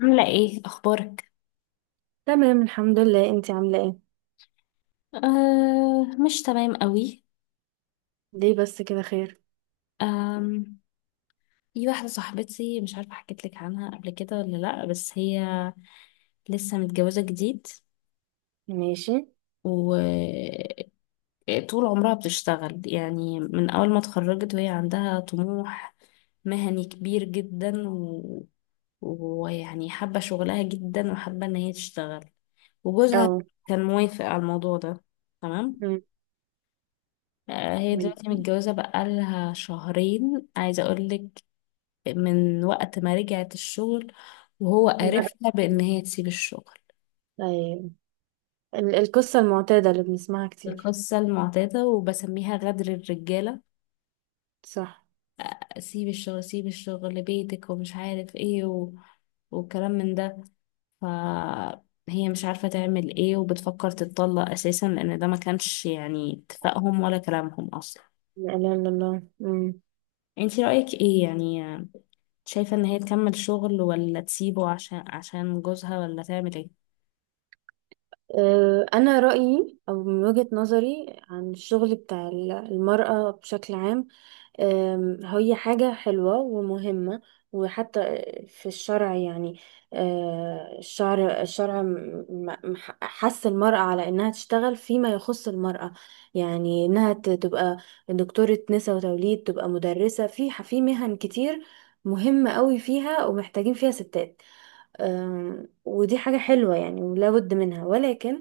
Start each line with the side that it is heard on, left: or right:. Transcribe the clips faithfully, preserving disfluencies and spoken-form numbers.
left: عاملة ايه اخبارك؟
right: تمام، الحمد لله. انتي عاملة ايه؟
left: آه، مش تمام قوي.
right: ليه بس كده؟ خير.
left: آم في واحدة صاحبتي، مش عارفة حكيت لك عنها قبل كده ولا لا، بس هي لسه متجوزة جديد،
right: ماشي.
left: وطول عمرها بتشتغل يعني من اول ما اتخرجت، وهي عندها طموح مهني كبير جدا و... ويعني حابة شغلها جدا، وحابة ان هي تشتغل،
right: او.
left: وجوزها كان موافق على الموضوع ده، تمام.
right: مم.
left: آه، هي
right: مم.
left: دلوقتي متجوزة بقالها شهرين، عايزة أقولك، من وقت ما رجعت الشغل وهو
right: مم.
left: قرفها بإن هي تسيب الشغل.
right: ايوه. ال- القصة المعتادة اللي بنسمعها كتير.
left: القصة المعتادة وبسميها غدر الرجالة.
right: صح.
left: سيب الشغل، سيب الشغل لبيتك، ومش عارف ايه و... وكلام من ده. فهي مش عارفة تعمل ايه، وبتفكر تتطلق أساسا، لأن ده ما كانش يعني اتفاقهم ولا كلامهم أصلا.
right: لا اله الا الله. مم.
left: انتي رأيك ايه يعني؟ شايفة ان هي تكمل شغل ولا تسيبه عشان عشان جوزها، ولا تعمل ايه؟
right: اه، انا رأيي، او من وجهة نظري عن الشغل بتاع ال- المرأة بشكل عام. أم، هي حاجة حلوة ومهمة، وحتى في الشرع، يعني أه، الشرع، الشرع م- م- حث المرأة على إنها تشتغل فيما يخص المرأة، يعني إنها ت- تبقى دكتورة نساء وتوليد، تبقى مدرسة، في في مهن كتير مهمة قوي فيها ومحتاجين فيها ستات. أم، ودي حاجة حلوة يعني ولا بد منها، ولكن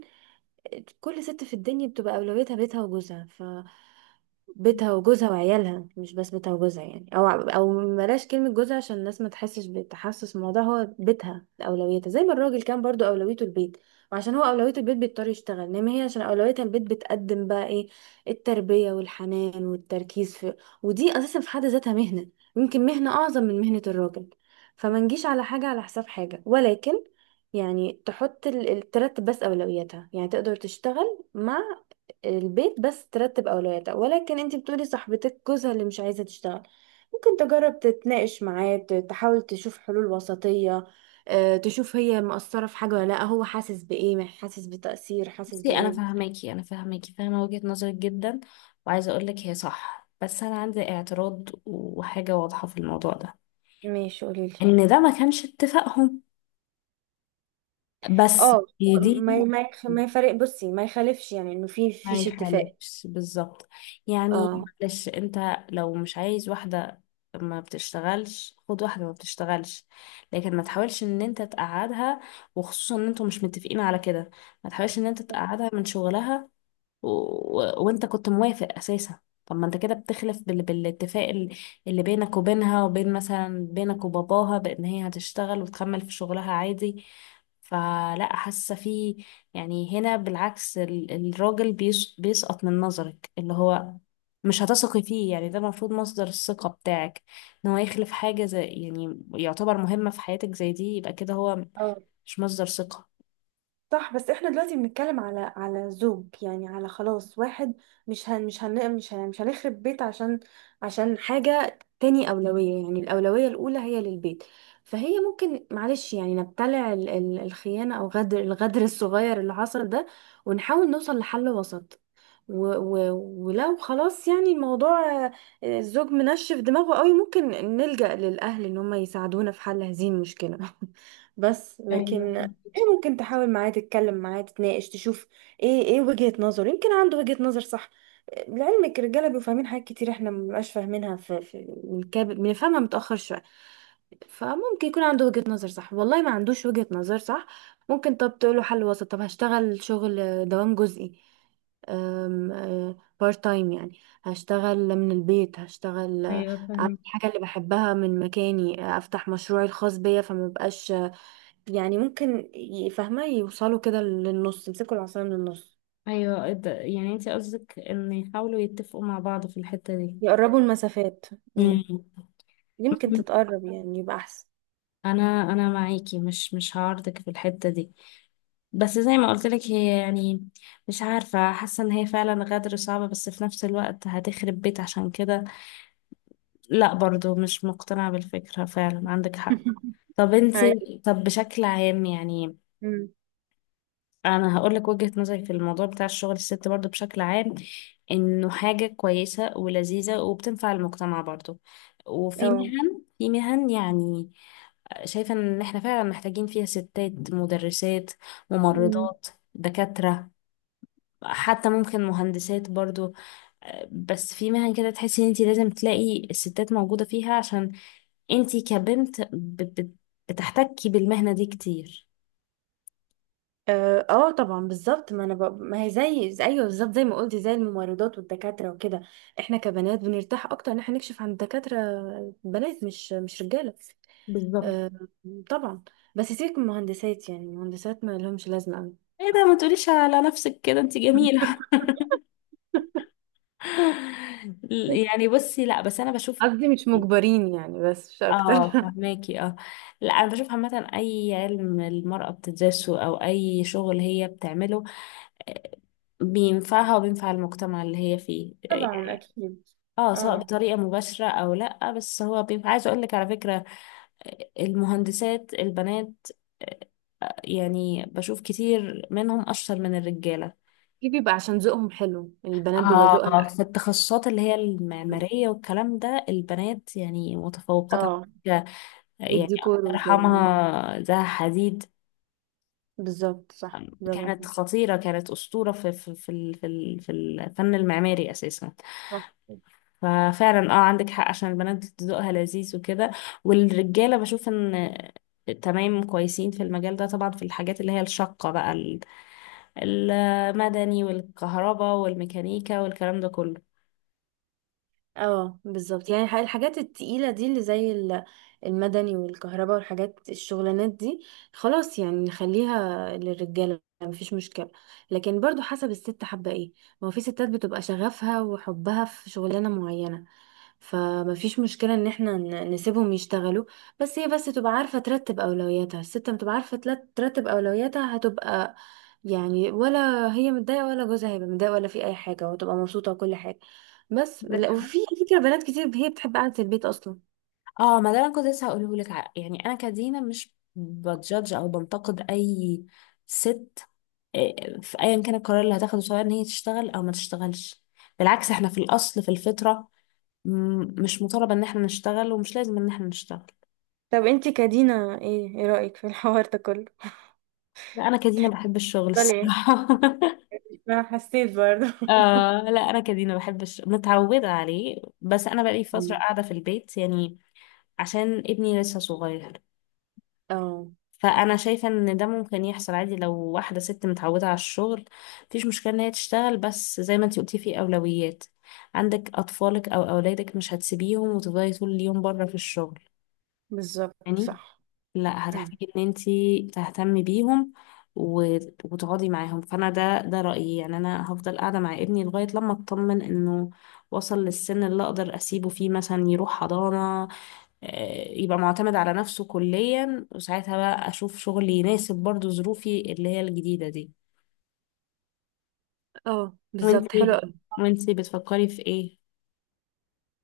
right: كل ست في الدنيا بتبقى أولويتها بيتها وجوزها، بيتها وجوزها وعيالها، مش بس بيتها وجوزها يعني، او او بلاش كلمة جوزها عشان الناس ما تحسش بتحسس، الموضوع هو بيتها اولويتها، زي ما الراجل كان برضو اولويته البيت، وعشان هو اولويته البيت بيضطر يشتغل، انما هي عشان اولويتها البيت بتقدم بقى ايه؟ التربية والحنان والتركيز في. ودي اساسا في حد ذاتها مهنة، يمكن مهنة اعظم من مهنة الراجل. فما نجيش على حاجة على حساب حاجة، ولكن يعني تحط ال- ال- ترتب بس اولوياتها، يعني تقدر تشتغل مع البيت، بس ترتب اولوياتها. ولكن انت بتقولي صاحبتك جوزها اللي مش عايزه تشتغل، ممكن تجرب تتناقش معاه، ت- تحاول تشوف حلول وسطيه. آه، تشوف هي مقصره في حاجه ولا لا، هو حاسس بايه، مح- حاسس بتأثير، حاسس
left: بصي، انا
right: بايه.
left: فاهماكي انا فاهماكي فاهمة وجهة نظرك جدا، وعايزة اقولك هي صح، بس انا عندي اعتراض وحاجة واضحة في الموضوع ده،
right: ماشي، قوليلي.
left: ان ده ما كانش اتفاقهم. بس
right: اه،
left: دي
right: ما
left: دي
right: ما يخ- ما يفرق، بصي، ما يخالفش يعني انه في
left: ما
right: فيش اتفاق.
left: يخالفش بالظبط، يعني
right: اه،
left: معلش انت، لو مش عايز واحدة ما بتشتغلش خد واحدة ما بتشتغلش، لكن ما تحاولش ان انت تقعدها، وخصوصا ان انتوا مش متفقين على كده، ما تحاولش ان انت تقعدها من شغلها، و... و... وانت كنت موافق اساسا. طب ما انت كده بتخلف بال... بالاتفاق ال- اللي بينك وبينها، وبين مثلا بينك وباباها، بان هي هتشتغل وتكمل في شغلها عادي. فلا، حاسه في، يعني هنا بالعكس ال... الراجل بيس... بيسقط من نظرك، اللي هو مش هتثقي فيه، يعني ده المفروض مصدر الثقة بتاعك، ان هو يخلف حاجة زي، يعني، يعتبر مهمة في حياتك زي دي، يبقى كده هو
right: اه،
left: مش مصدر ثقة.
right: صح. بس احنا دلوقتي بنتكلم على على زوج، يعني على خلاص واحد. مش هن مش هن مش هن مش هنخرب بيت عشان عشان حاجة تاني أولوية، يعني الأولوية الأولى هي للبيت. فهي ممكن معلش يعني نبتلع ال- ال- الخيانة أو غدر الغدر الصغير اللي حصل ده، ونحاول نوصل لحل وسط. و و ولو خلاص يعني الموضوع، آه، الزوج منشف دماغه قوي، ممكن نلجأ للأهل إن هم يساعدونا في حل هذه المشكلة. بس
left: ايوه،
right: لكن ايه،
left: فهمت.
right: ممكن تحاول معاه، تتكلم معاه، تتناقش، تشوف ايه ايه وجهة نظره. يمكن عنده وجهة نظر صح. آه، لعلمك، الرجالة بيبقوا فاهمين حاجات كتير احنا مبنبقاش فاهمينها، في, في بنكاب- بنفهمها متأخر شوية. فممكن يكون عنده وجهة نظر صح، والله ما عندوش وجهة نظر صح. ممكن طب تقوله حل وسط، طب هشتغل شغل دوام جزئي، بارت تايم، يعني هشتغل من البيت، هشتغل، آه،
left: ايوه،
right: اعمل
left: فهمت.
right: الحاجة اللي بحبها من مكاني، آه، افتح مشروعي الخاص بيا، فما بقاش يعني، ممكن ي- فاهمة، يوصلوا كده للنص، يمسكوا العصاية من النص،
left: ايوه، ده- يعني انت قصدك ان يحاولوا يتفقوا مع بعض في الحتة دي.
right: يقربوا المسافات. مم.
left: مم.
right: يمكن تتقرب يعني يبقى احسن.
left: انا انا معاكي، مش مش هعارضك في الحتة دي، بس زي ما قلت لك هي يعني مش عارفة، حاسة ان هي فعلا غدر صعبة، بس في نفس الوقت هتخرب بيت عشان كده، لا برضو مش مقتنعة بالفكرة، فعلا عندك حق. طب انت
right: أيوة.
left: طب بشكل عام يعني،
right: مم.
left: انا هقول لك وجهة نظري في الموضوع بتاع الشغل الست برضو بشكل عام، انه حاجة كويسة ولذيذة وبتنفع المجتمع برضو، وفي
right: اه.
left: مهن في مهن يعني، شايفة ان احنا فعلا محتاجين فيها ستات: مدرسات،
right: مم.
left: ممرضات، دكاترة، حتى ممكن مهندسات برضو. بس في مهن كده تحسي ان انت لازم تلاقي الستات موجودة فيها، عشان انت كبنت ب- ب- بتحتكي بالمهنة دي كتير.
right: اه، آه طبعا، بالظبط، ما انا ب... ما هي زي زي- ايوه، بالظبط زي ما قلتي، زي الممرضات والدكاتره وكده. احنا كبنات بنرتاح اكتر ان احنا نكشف عن الدكاتره بنات، مش مش رجاله.
left: بالظبط.
right: آه طبعا. بس سيبك من المهندسات، يعني المهندسات ما لهمش لازمه قوي.
left: ايه ده! ما تقوليش على نفسك كده، انت جميلة. يعني بصي، لا بس انا بشوف،
right: قصدي مش مجبرين يعني، بس مش اكتر.
left: اه فهماكي، اه. لا، انا بشوف عامة اي علم المرأة بتدرسه او اي شغل هي بتعمله، آه، بينفعها وبينفع المجتمع اللي هي فيه،
right: طبعا، أكيد.
left: اه سواء
right: اه،
left: بطريقة مباشرة او لا، بس هو بينفع. عايزة اقول لك على فكرة، آه، المهندسات البنات، آه، يعني بشوف كتير منهم اشطر من الرجالة،
right: دي بيبقى عشان ذوقهم حلو، البنات بيبقى ذوقها
left: آه في التخصصات اللي هي
right: حلو.
left: المعمارية والكلام ده، البنات يعني متفوقات على
right: اه،
left: فكرة. يعني الله
right: والديكور وكده. اه،
left: يرحمها زها حديد،
right: بالظبط، صح، برافو
left: كانت
right: عليكي.
left: خطيرة، كانت أسطورة في في في ال- في ال- في الفن المعماري أساسا.
right: صح.
left: ففعلا اه عندك حق، عشان البنات ذوقها لذيذ وكده، والرجالة بشوف إن تمام كويسين في المجال ده طبعا، في الحاجات اللي هي الشاقة بقى، ال- المدني والكهرباء والميكانيكا والكلام ده كله.
right: اه، بالظبط، يعني الح- الحاجات التقيلة دي اللي زي ال- المدني والكهرباء والحاجات الشغلانات دي، خلاص يعني نخليها للرجالة مفيش مشكلة. لكن برضو حسب الست حابة ايه. ما هو في ستات بتبقى شغفها وحبها في شغلانة معينة، فمفيش مشكلة ان احنا ن- نسيبهم يشتغلوا. بس هي بس تبقى عارفة ترتب اولوياتها، الست لما تبقى عارفة تلت- ترتب اولوياتها هتبقى، يعني، ولا هي متضايقة ولا جوزها هيبقى متضايق ولا في اي حاجة، وتبقى مبسوطة وكل حاجة. بس
left: عندك
right: لا،
left: حق.
right: وفي على فكرة بنات كتير هي بتحب قعدة البيت اصلا.
left: اه، ما ده انا كنت لسه هقوله لك، ع- يعني انا كدينا مش بتجادج او بنتقد اي ست، آه، في ايا كان القرار اللي هتاخده، سواء ان هي تشتغل او ما تشتغلش، بالعكس احنا في الاصل في الفطره م- مش مطالب ان احنا نشتغل، ومش لازم ان احنا نشتغل.
right: طب انتي كدينا، ايه ايه رأيك في الحوار ده كله؟
left: لا، انا كدينا بحب الشغل
right: بل ايه؟
left: الصراحه.
right: ما حسيت برضه؟
left: آه لا، انا كدينا بحب الشغل، متعوده عليه، بس انا بقالي فتره
right: مم.
left: قاعده في البيت يعني، عشان ابني لسه صغير،
right: اه،
left: فانا شايفه ان ده ممكن يحصل عادي لو واحده ست متعوده على الشغل، مفيش مشكله ان هي تشتغل، بس زي ما انتي قلتي في اولويات، عندك اطفالك او اولادك مش هتسيبيهم وتفضلي طول اليوم بره في الشغل،
right: بالظبط،
left: يعني
right: صح.
left: لا،
right: مم.
left: هتحتاجي ان انتي تهتمي بيهم و- وتقعدي معاهم، فانا ده ده رايي، يعني انا هفضل قاعده مع ابني لغايه لما اطمن انه وصل للسن اللي اقدر اسيبه فيه مثلا يروح حضانه، آه، يبقى معتمد على نفسه كليا، وساعتها بقى اشوف شغل يناسب برضو ظروفي اللي هي الجديدة دي.
right: اه، بالظبط، حلو.
left: وانتي وانتي بتفكري في ايه، ان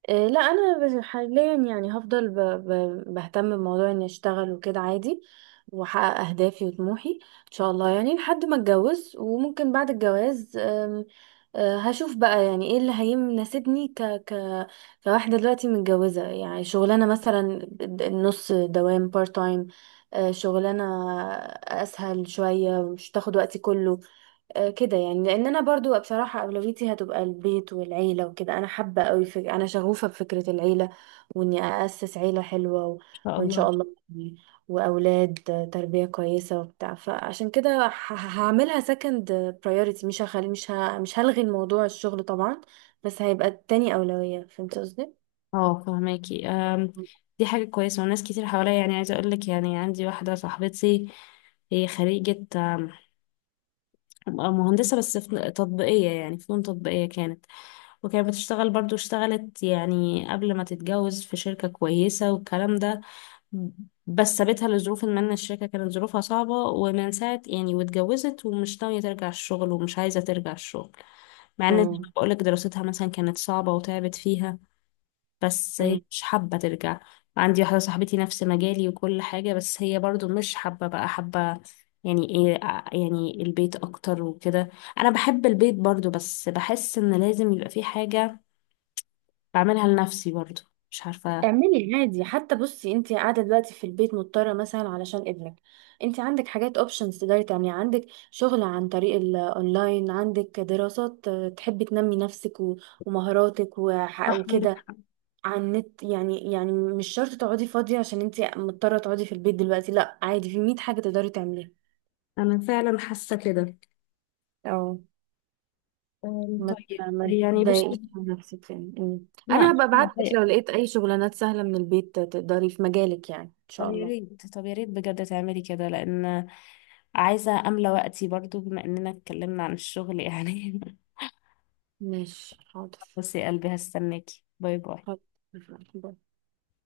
right: إيه، لا، انا بس- حاليا يعني هفضل ب... ب... بهتم بموضوع اني اشتغل وكده عادي، واحقق اهدافي وطموحي ان شاء الله، يعني لحد ما اتجوز، وممكن بعد الجواز أم، أه، هشوف بقى يعني ايه اللي هيناسبني ك... ك... كواحدة دلوقتي متجوزة، يعني شغلانة مثلا، د- نص دوام، بارت تايم، شغلانة اسهل شوية مش تاخد وقتي كله. آه، كده يعني، لان انا برضو بصراحه اولويتي هتبقى البيت والعيله وكده، انا حابه قوي فك... انا شغوفه بفكره العيله، واني اسس عيله حلوه و...
left: شاء
right: وان
left: الله.
right: شاء الله يعني، واولاد تربيه كويسه وبتاع. فعشان كده ه... هعملها سكند برايورتي، مش هخلي مش ه... مش هلغي الموضوع الشغل طبعا، بس هيبقى تاني اولويه. فهمت قصدي؟
left: اه فهماكي، آم، دي حاجة كويسة، وناس كتير حواليا يعني، عايزة اقولك يعني، عندي واحدة صاحبتي، هي خريجة آم، مهندسة، بس في تطبيقية، يعني فنون تطبيقية كانت، وكانت بتشتغل برضو، اشتغلت يعني قبل ما تتجوز في شركة كويسة والكلام ده، بس سابتها لظروف، ما إن الشركة كانت ظروفها صعبة، ومن ساعة يعني واتجوزت، ومش ناوية ترجع الشغل، ومش عايزة ترجع الشغل، مع إن زي
right: اه،
left: ما بقولك دراستها مثلا كانت صعبة وتعبت فيها، بس هي مش حابة ترجع. عندي واحدة صاحبتي نفس مجالي وكل حاجة، بس هي برضو مش حابة بقى، حابة يعني ايه، ع- يعني البيت اكتر وكده، انا بحب البيت برضو، بس بحس ان لازم يبقى في حاجة بعملها لنفسي برضو، مش عارفة.
right: اعملي عادي. حتى بصي، انت قاعده دلوقتي في البيت مضطره مثلا علشان ابنك، انت عندك حاجات، اوبشنز تقدري تعمليها، عندك شغل عن طريق الاونلاين، عندك دراسات، آه، تحبي تنمي نفسك و- ومهاراتك وح-
left: صح عندك
right: وكده،
left: حق.
right: على النت يعني يعني مش شرط تقعدي فاضيه عشان انت مضطره تقعدي في البيت دلوقتي. لا، عادي، في مية حاجه تقدري تعمليها.
left: انا فعلا حاسة كده.
right: أو،
left: أم،
right: ما ت-
left: طيب
right: ما
left: يعني بصي.
right: تضايقيش من نفسك يعني أمم.
left: لا
right: انا
left: مش
right: هبقى ابعت لك لو
left: متضايقة.
right: لقيت اي شغلانات سهله من البيت تقدري في مجالك، يعني ان
left: طب
right: شاء
left: يا
right: الله.
left: ريت طب يا ريت بجد تعملي كده، لان عايزه املى وقتي برضو، بما اننا اتكلمنا عن الشغل يعني.
right: ماشي، حاضر.
left: بصي يا قلبي، هستناكي. باي باي.
right: خلاص. باي.